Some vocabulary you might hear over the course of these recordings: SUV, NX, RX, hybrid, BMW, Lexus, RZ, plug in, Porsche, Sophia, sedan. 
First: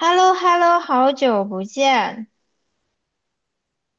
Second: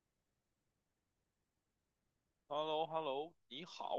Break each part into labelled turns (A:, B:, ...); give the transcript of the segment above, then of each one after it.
A: h e l l o h e l l o 好久不见，
B: h e l l o h e l l o 你好，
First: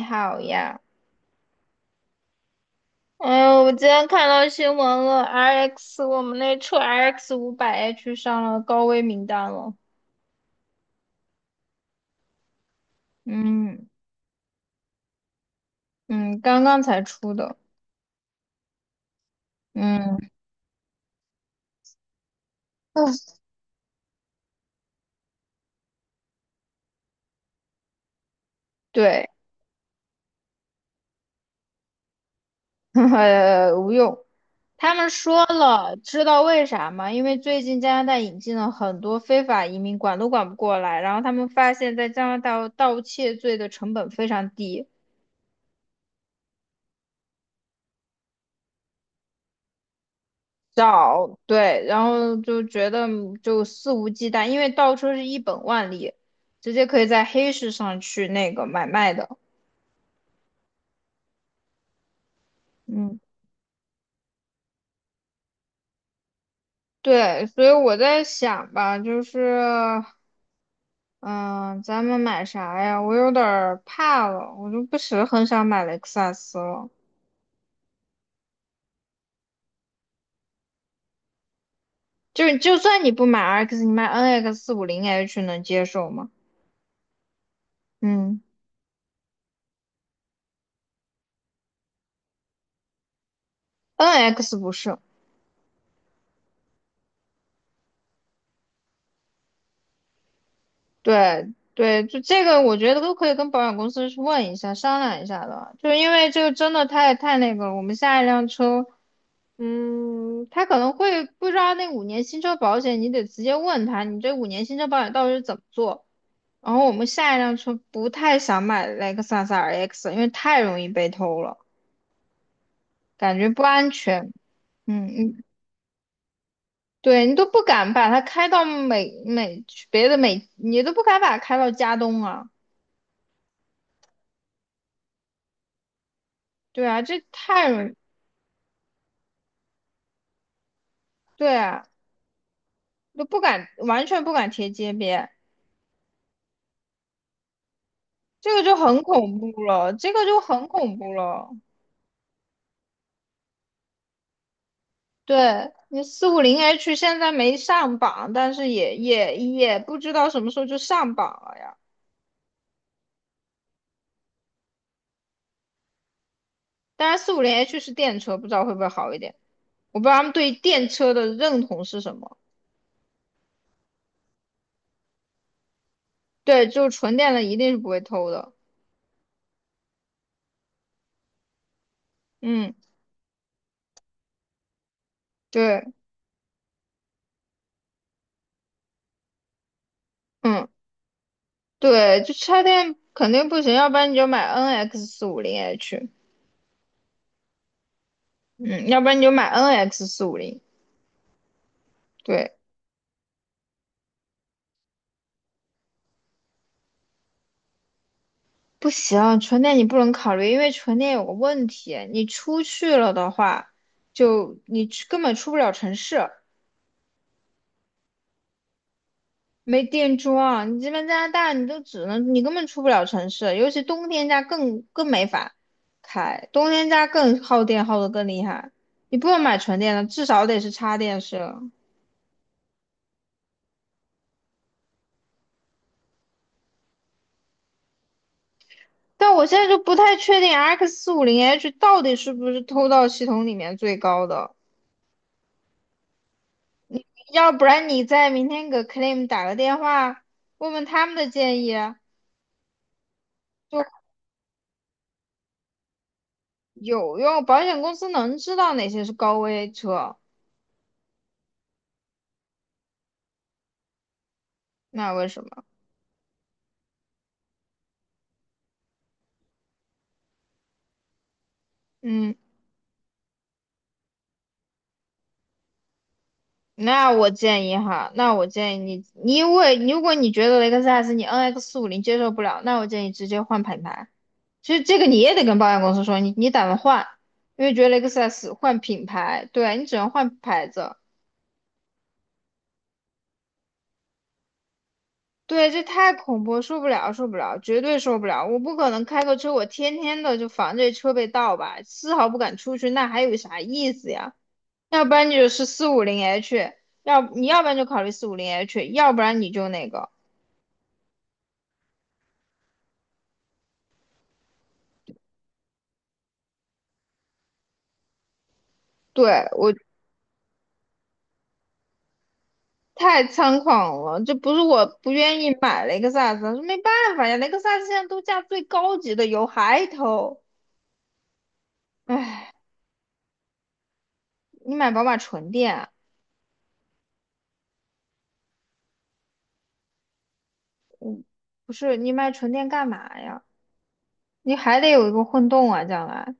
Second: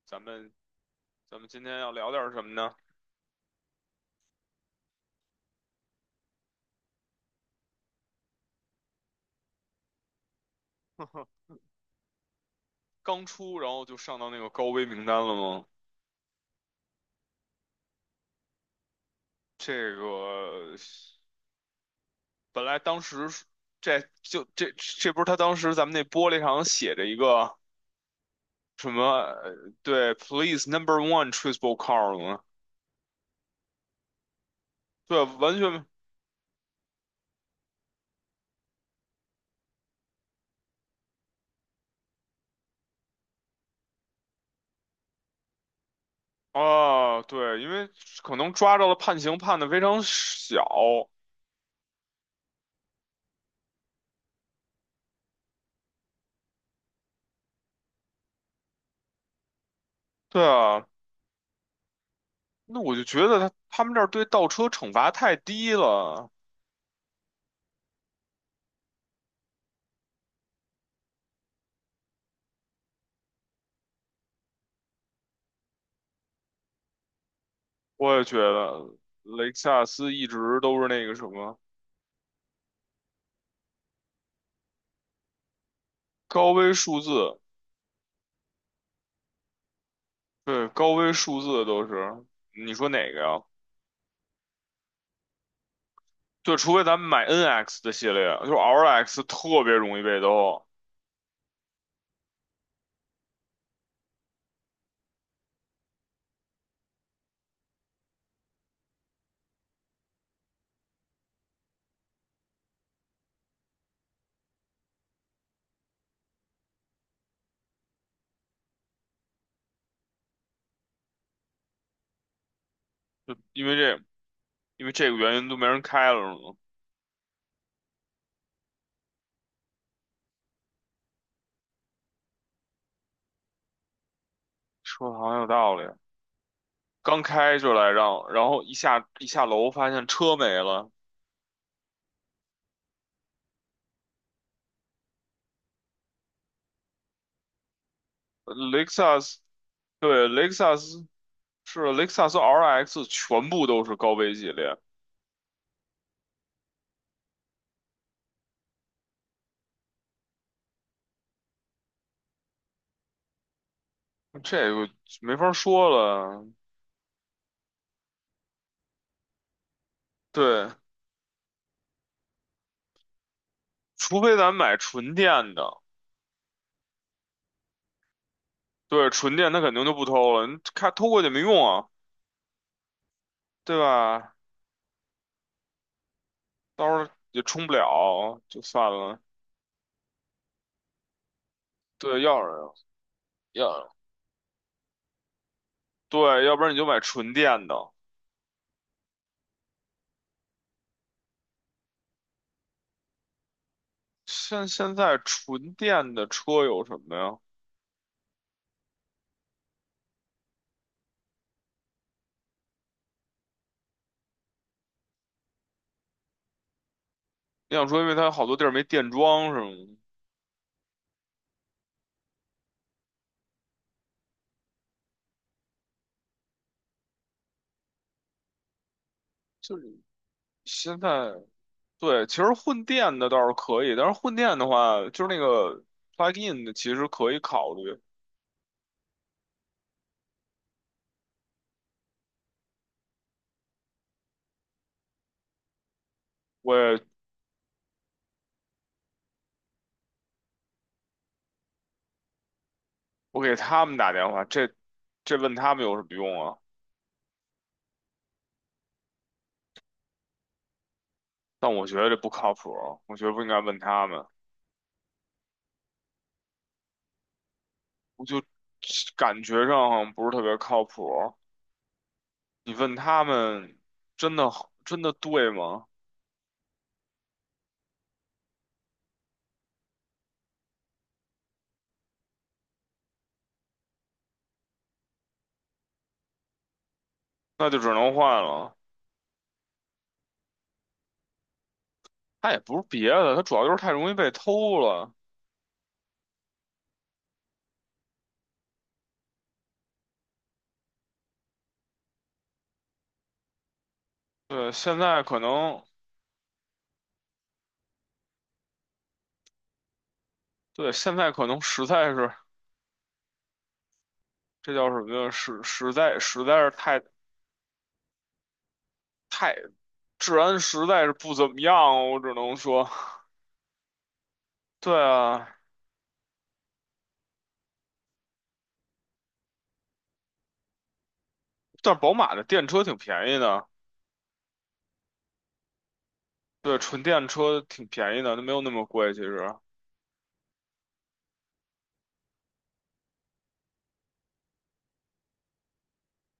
A: 你
B: 咱
A: 好
B: 们
A: 呀！
B: 咱们今天要聊点什么呢？
A: 哎呦，我今天看到新闻了，RX 我们那车 RX 500 H 上了高危名单了。
B: 刚出，然后
A: 嗯
B: 就上到那个高危名单了吗？
A: 嗯，刚刚才出的。
B: 这
A: 嗯，
B: 个本来当时是这就这这不是他当时咱们那玻璃上写着一个什么
A: 对，
B: 对，Please Number One Traceable Car 吗？
A: 无用。他们
B: 对，
A: 说
B: 完全没
A: 了，知道为啥吗？因为最近加拿大引进了很多非法移民，管都管不过来。然后他们发现，在加拿大盗窃罪的成本非常低，
B: 啊，对，因为可能抓着了判刑判的非常小，
A: 找，对，然后就觉得就肆无忌惮，因为倒车是一本万利，直接可以在黑市上去那个买卖的。
B: 对啊，那我就
A: 嗯，
B: 觉得他们这儿对倒车惩罚太低了。
A: 对，所以我在想吧，就是，嗯、咱们买啥呀？我有点儿怕了，我就不是很想买雷克萨斯了。
B: 我也觉得雷克萨斯一直都是那个什么
A: 就是就算你不买 RX，你买 NX 四五零 H 能接受吗？
B: 高危数字，
A: 嗯
B: 对，高危数字都是。你说哪个呀？
A: ，NX 不是。
B: 对，除非咱们买 NX 的系列，就是 RX 特别容易被兜，
A: 对对，就这个，我觉得都可以跟保险公司去问一下、商量一下的。就是因为这个真的太那个了，我们下一辆车，他可能会不知道那五年新车保险，你得直接问他，你这五年新车保险到底是怎么做。然后我们下一辆车不太想买雷克萨斯 RX，因为太容易被偷了，
B: 就
A: 感觉不
B: 因为
A: 安
B: 这
A: 全。
B: 因为
A: 嗯
B: 这个原
A: 嗯，
B: 因都没人开了是吗？
A: 对你都不敢把它开到别的美，你都不敢把它开到加东啊。
B: 说的好像有道理。
A: 对啊，
B: 刚
A: 这
B: 开
A: 太
B: 就
A: 容
B: 来
A: 易
B: 让，然后一下楼发现车没了。
A: 对啊，都不敢，完全不敢贴街边，这
B: 呃
A: 个就
B: 雷克
A: 很
B: 萨
A: 恐
B: 斯
A: 怖了，这个
B: 对，
A: 就很恐怖了。
B: 雷克萨斯 RX 全部都是高危系列，
A: 对，你四五零 H 现在没上榜，但是也不知道什么时候就上榜了呀。
B: 这个没法说了。
A: 当然，四五零 H 是电车，不知道会不会好一点。我不知道他们对于
B: 对，
A: 电车的认同是什么。
B: 除非咱买纯电的，
A: 对，就纯电的一定是不会偷的。
B: 对，纯电它肯定就不偷了，你看偷过去没用啊，
A: 嗯，
B: 对吧？
A: 对，
B: 到时候也充不了，就算了。
A: 嗯，
B: 对，
A: 对，就
B: 要
A: 插
B: 是
A: 电肯定不行，要
B: 要
A: 不然你就买 NX 四五零 H，
B: 对，要不然你就买纯电的。
A: 嗯，要不然你就买 NX 四五零。对，
B: 现在纯电的车有什么呀？
A: 不行，纯电你不能考虑，因为纯电有个问题，你出去了的话，就你出根本出不了城市，
B: 你想说，因为它好多地儿没电桩是
A: 没
B: 吗？
A: 电桩。你这边加拿大，你都只能你根本出不了城市，尤其冬天家更没法开，冬天家更耗电耗的更厉害。你不能买纯
B: 就
A: 电
B: 是
A: 的，至少得是插
B: 现
A: 电
B: 在
A: 式的。
B: 对，其实混电的倒是可以，但是混电的话，就是那个 plug in 的，其实可以考虑。
A: 但我现在就不太确定 X 四五零 H 到底是不是偷到系统里面最高的。
B: 我也
A: 要不然你再明天给 claim 打个电话，问问他们的建议，
B: 我给他们
A: 就
B: 打电话，这问他们有什么用啊？
A: 有用。保险公司能知道哪些是高危车，
B: 但我觉得这不靠谱啊，我觉得不应该问他们。
A: 那为什么？
B: 我就感觉上好像不是特别靠谱。
A: 嗯，
B: 你问他们，真的真的对吗？
A: 那我建议哈，那我建议你，你因为如果你觉得雷克萨斯你 NX 五零接受不了，那我建议直接换品牌。其实这个你也得跟保险公司说，你打算换，因
B: 那
A: 为
B: 就
A: 觉得
B: 只
A: 雷克
B: 能
A: 萨
B: 换
A: 斯
B: 了。
A: 换品牌，对啊你只能换牌子。
B: 他也不是别的，他主要就是太容易被偷了。
A: 对，这太恐怖，受不了，受不了，绝对受不了！我不可能开个车，我天天的就防这车被盗吧，丝毫不敢出去，那还有啥意思呀？
B: 对，现
A: 要不
B: 在
A: 然你
B: 可
A: 就是
B: 能，
A: 四五零 H，你要不然就考虑四五零 H，要不然你就那个，
B: 对，现在可能实在是，这叫什么呀？实在是太
A: 对，
B: 太
A: 我
B: 治安实在是不怎么样啊，我只能说，
A: 太猖狂了，这不是我
B: 对
A: 不愿意
B: 啊。
A: 买雷克萨斯，是没办法呀，雷克萨斯现在都价最高级的油，还偷，
B: 但是宝马的
A: 唉，
B: 电车挺便宜的，
A: 你买宝马纯电啊，
B: 对，纯电车挺便宜的，它没有那么贵。其实
A: 不是你买纯电干嘛呀？你还得有一个混动啊，将来。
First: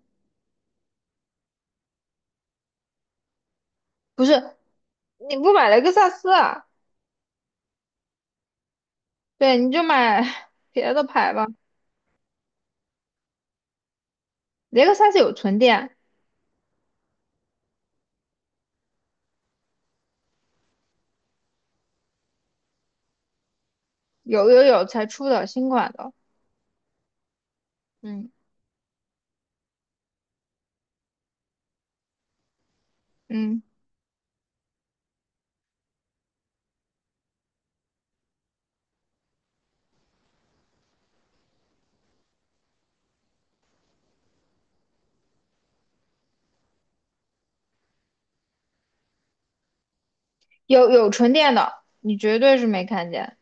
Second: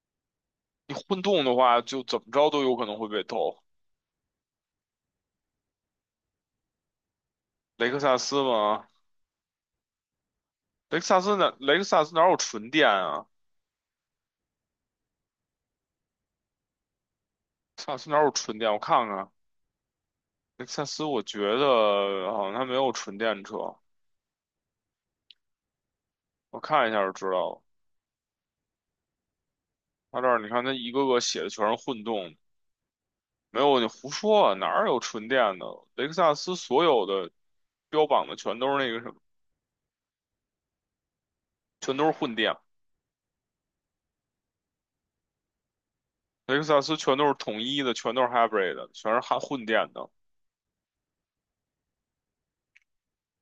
B: 你混动的话，就怎么着都有可能会被偷。
A: 不是，你不买雷克萨斯啊？
B: 雷克萨斯嘛，
A: 对，你就买 别
B: 雷
A: 的
B: 克萨
A: 牌
B: 斯
A: 吧。
B: 哪雷克萨斯哪有纯电啊？雷
A: 雷克萨斯有纯电，
B: 克萨斯哪有纯电？我看看，雷克萨斯我觉得好像它没有纯电车，
A: 有才出的新款的，
B: 我看一下就知道了。
A: 嗯
B: 它这儿你看，它一个个写的全是混动，没
A: 嗯，
B: 有你胡说啊哪儿有纯电的？雷克萨斯所有的标榜的全都是那个什么，全都是混电。雷克萨斯全都是统一的，全都是 hybrid 的全是含混电的。
A: 有纯电的，你绝对是没看见。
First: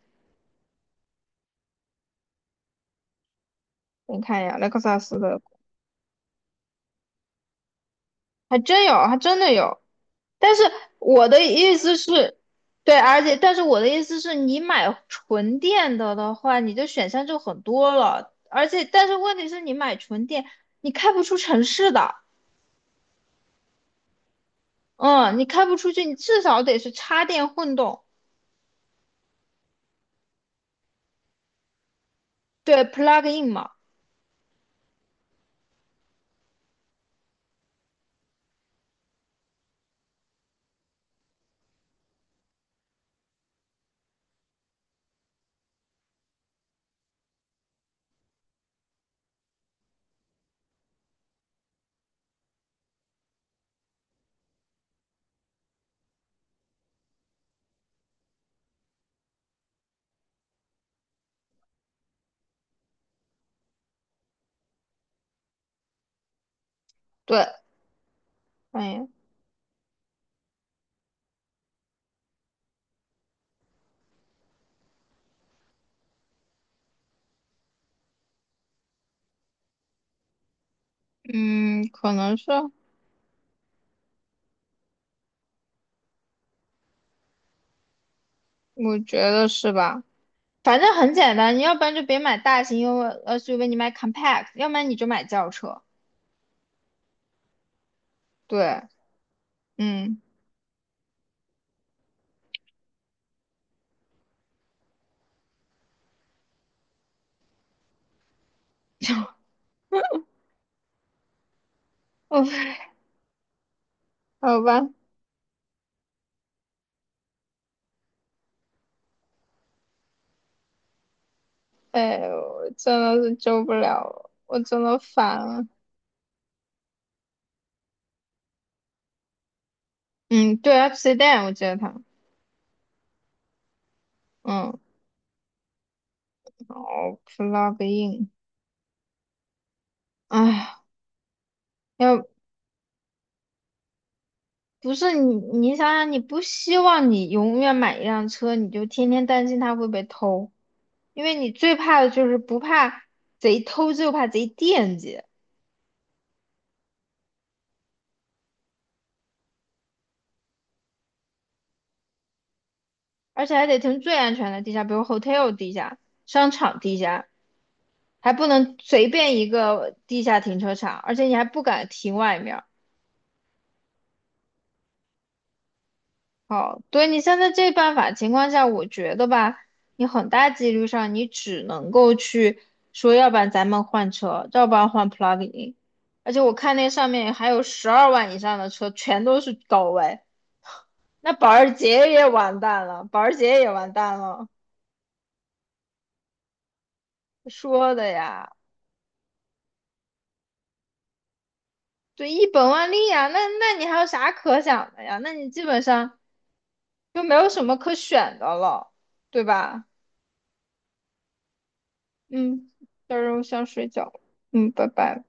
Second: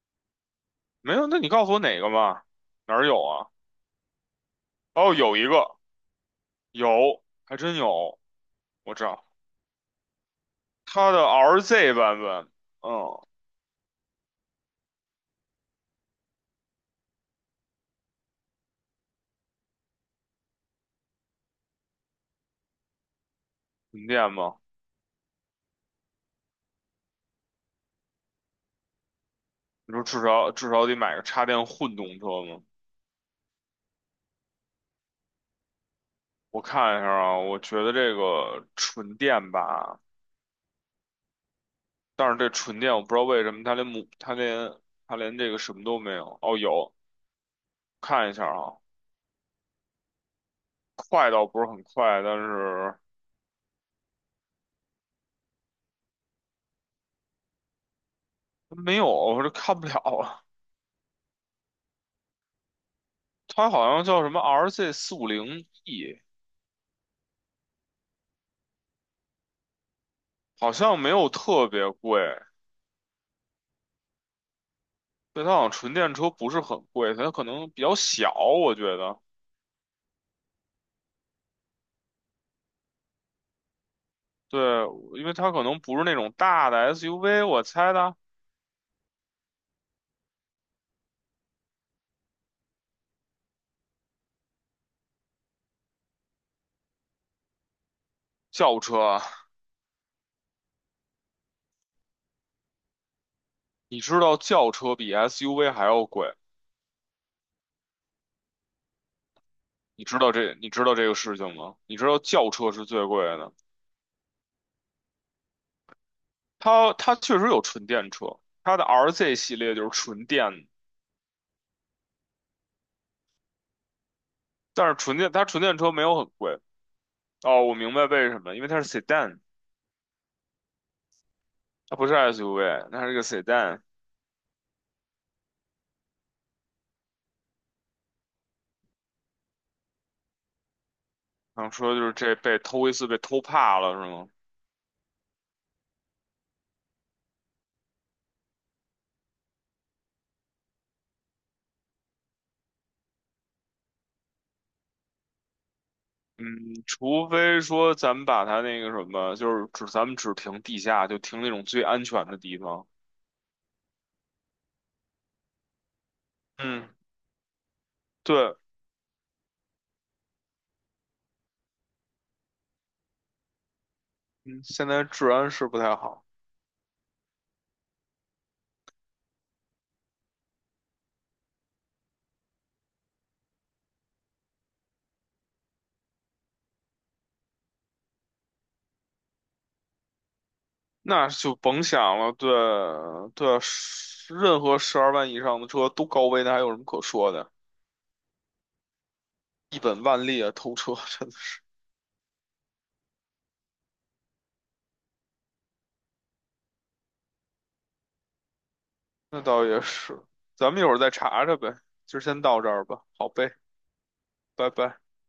B: 没有，那你告诉我哪个嘛？哪儿有啊？
A: 你看一下雷克萨
B: 哦，
A: 斯
B: 有
A: 的，
B: 一个，有，还真有，
A: 还真有，
B: 我知
A: 还
B: 道
A: 真的有。但是
B: 它的
A: 我的意
B: RZ
A: 思
B: 版
A: 是，
B: 本，
A: 对，
B: 嗯，
A: 而且但是我的意思是你买纯电的话，你的选项就很多了，而且但是问题是你买纯电，你开不出城市的。
B: 混电吗？
A: 嗯，你开不出去，你至少得是插电混动，
B: 你说至少得买个插电混动车吗？
A: 对，plug in 嘛，
B: 我看一下啊，我觉得这个纯电吧，但是这纯电我不知道为什么它连母它连它连这个什么都没有。哦，有，看一下啊，快倒不是很快，但是。没有，我这看不了啊。它好像叫什么 RZ450E，
A: 对，哎，
B: 好像没有特别贵。对，它好像纯电车不是很贵，它可能比较小，我觉得。
A: 嗯，可能是，
B: 对，因为它可能不是那种大的 SUV，我猜的。
A: 我觉得是吧，反正很简单，你要不然就别买大型 SUV，你买 compact，要不然你就买轿车，
B: 轿
A: 对，
B: 车啊
A: 嗯，
B: 你知道轿车比 SUV 还要贵，你知道这个事情吗？你知道
A: 哦，
B: 轿车是最贵的，
A: 好吧，
B: 它确实有纯电车，它的 RZ 系列就是纯电的，
A: 哎，我真的是救不了了，我真
B: 但是
A: 的烦
B: 纯
A: 了，
B: 电车没有很贵。哦，我明白为什么，因为它是 sedan，
A: 嗯，对，F s e d a 我记得它，
B: 它不是 SUV，它是个 sedan。
A: 嗯，哦，plug in，哎，
B: 然后说就是
A: 要
B: 这被偷一次被偷怕了是吗？
A: 不是你，你想想，你不希望你永远买一辆车，你就天天担心它会被偷，因为你最怕的就是不怕贼偷，就怕贼惦记，
B: 嗯，除非说咱们把它那个什么，就是咱们只停地下，就停那种最安全的地方。
A: 而且还得停最安全的地下，比如 hotel 地下、商场
B: 嗯，
A: 地下，还不
B: 对，
A: 能随便一个地下停车场，而且你还不敢停外面。
B: 嗯，现在治安是不太好，
A: 好，对你现在这办法情况下，我觉得吧，你很大几率上你只能够去说，要不然咱们换车，要不然换 plug-in。而且我看那上面还有12万以上的车，全都是高位，
B: 那
A: 那
B: 就
A: 保时
B: 甭
A: 捷
B: 想
A: 也
B: 了。对
A: 完蛋了，保时
B: 对，
A: 捷也完蛋了。
B: 任何12万以上的车都高危，那还有什么可说的？
A: 说的呀，
B: 一本万利啊，偷车真的是。
A: 对，一本万利呀，那你还有啥可想的呀？那你基本上就没有什么可选的了，
B: 那
A: 对
B: 倒也
A: 吧？
B: 是，咱们一会儿再查查呗，就先到这
A: 嗯，
B: 儿吧。
A: 到
B: 好
A: 时候
B: 呗，
A: 想睡觉，嗯，
B: 拜
A: 拜
B: 拜。
A: 拜。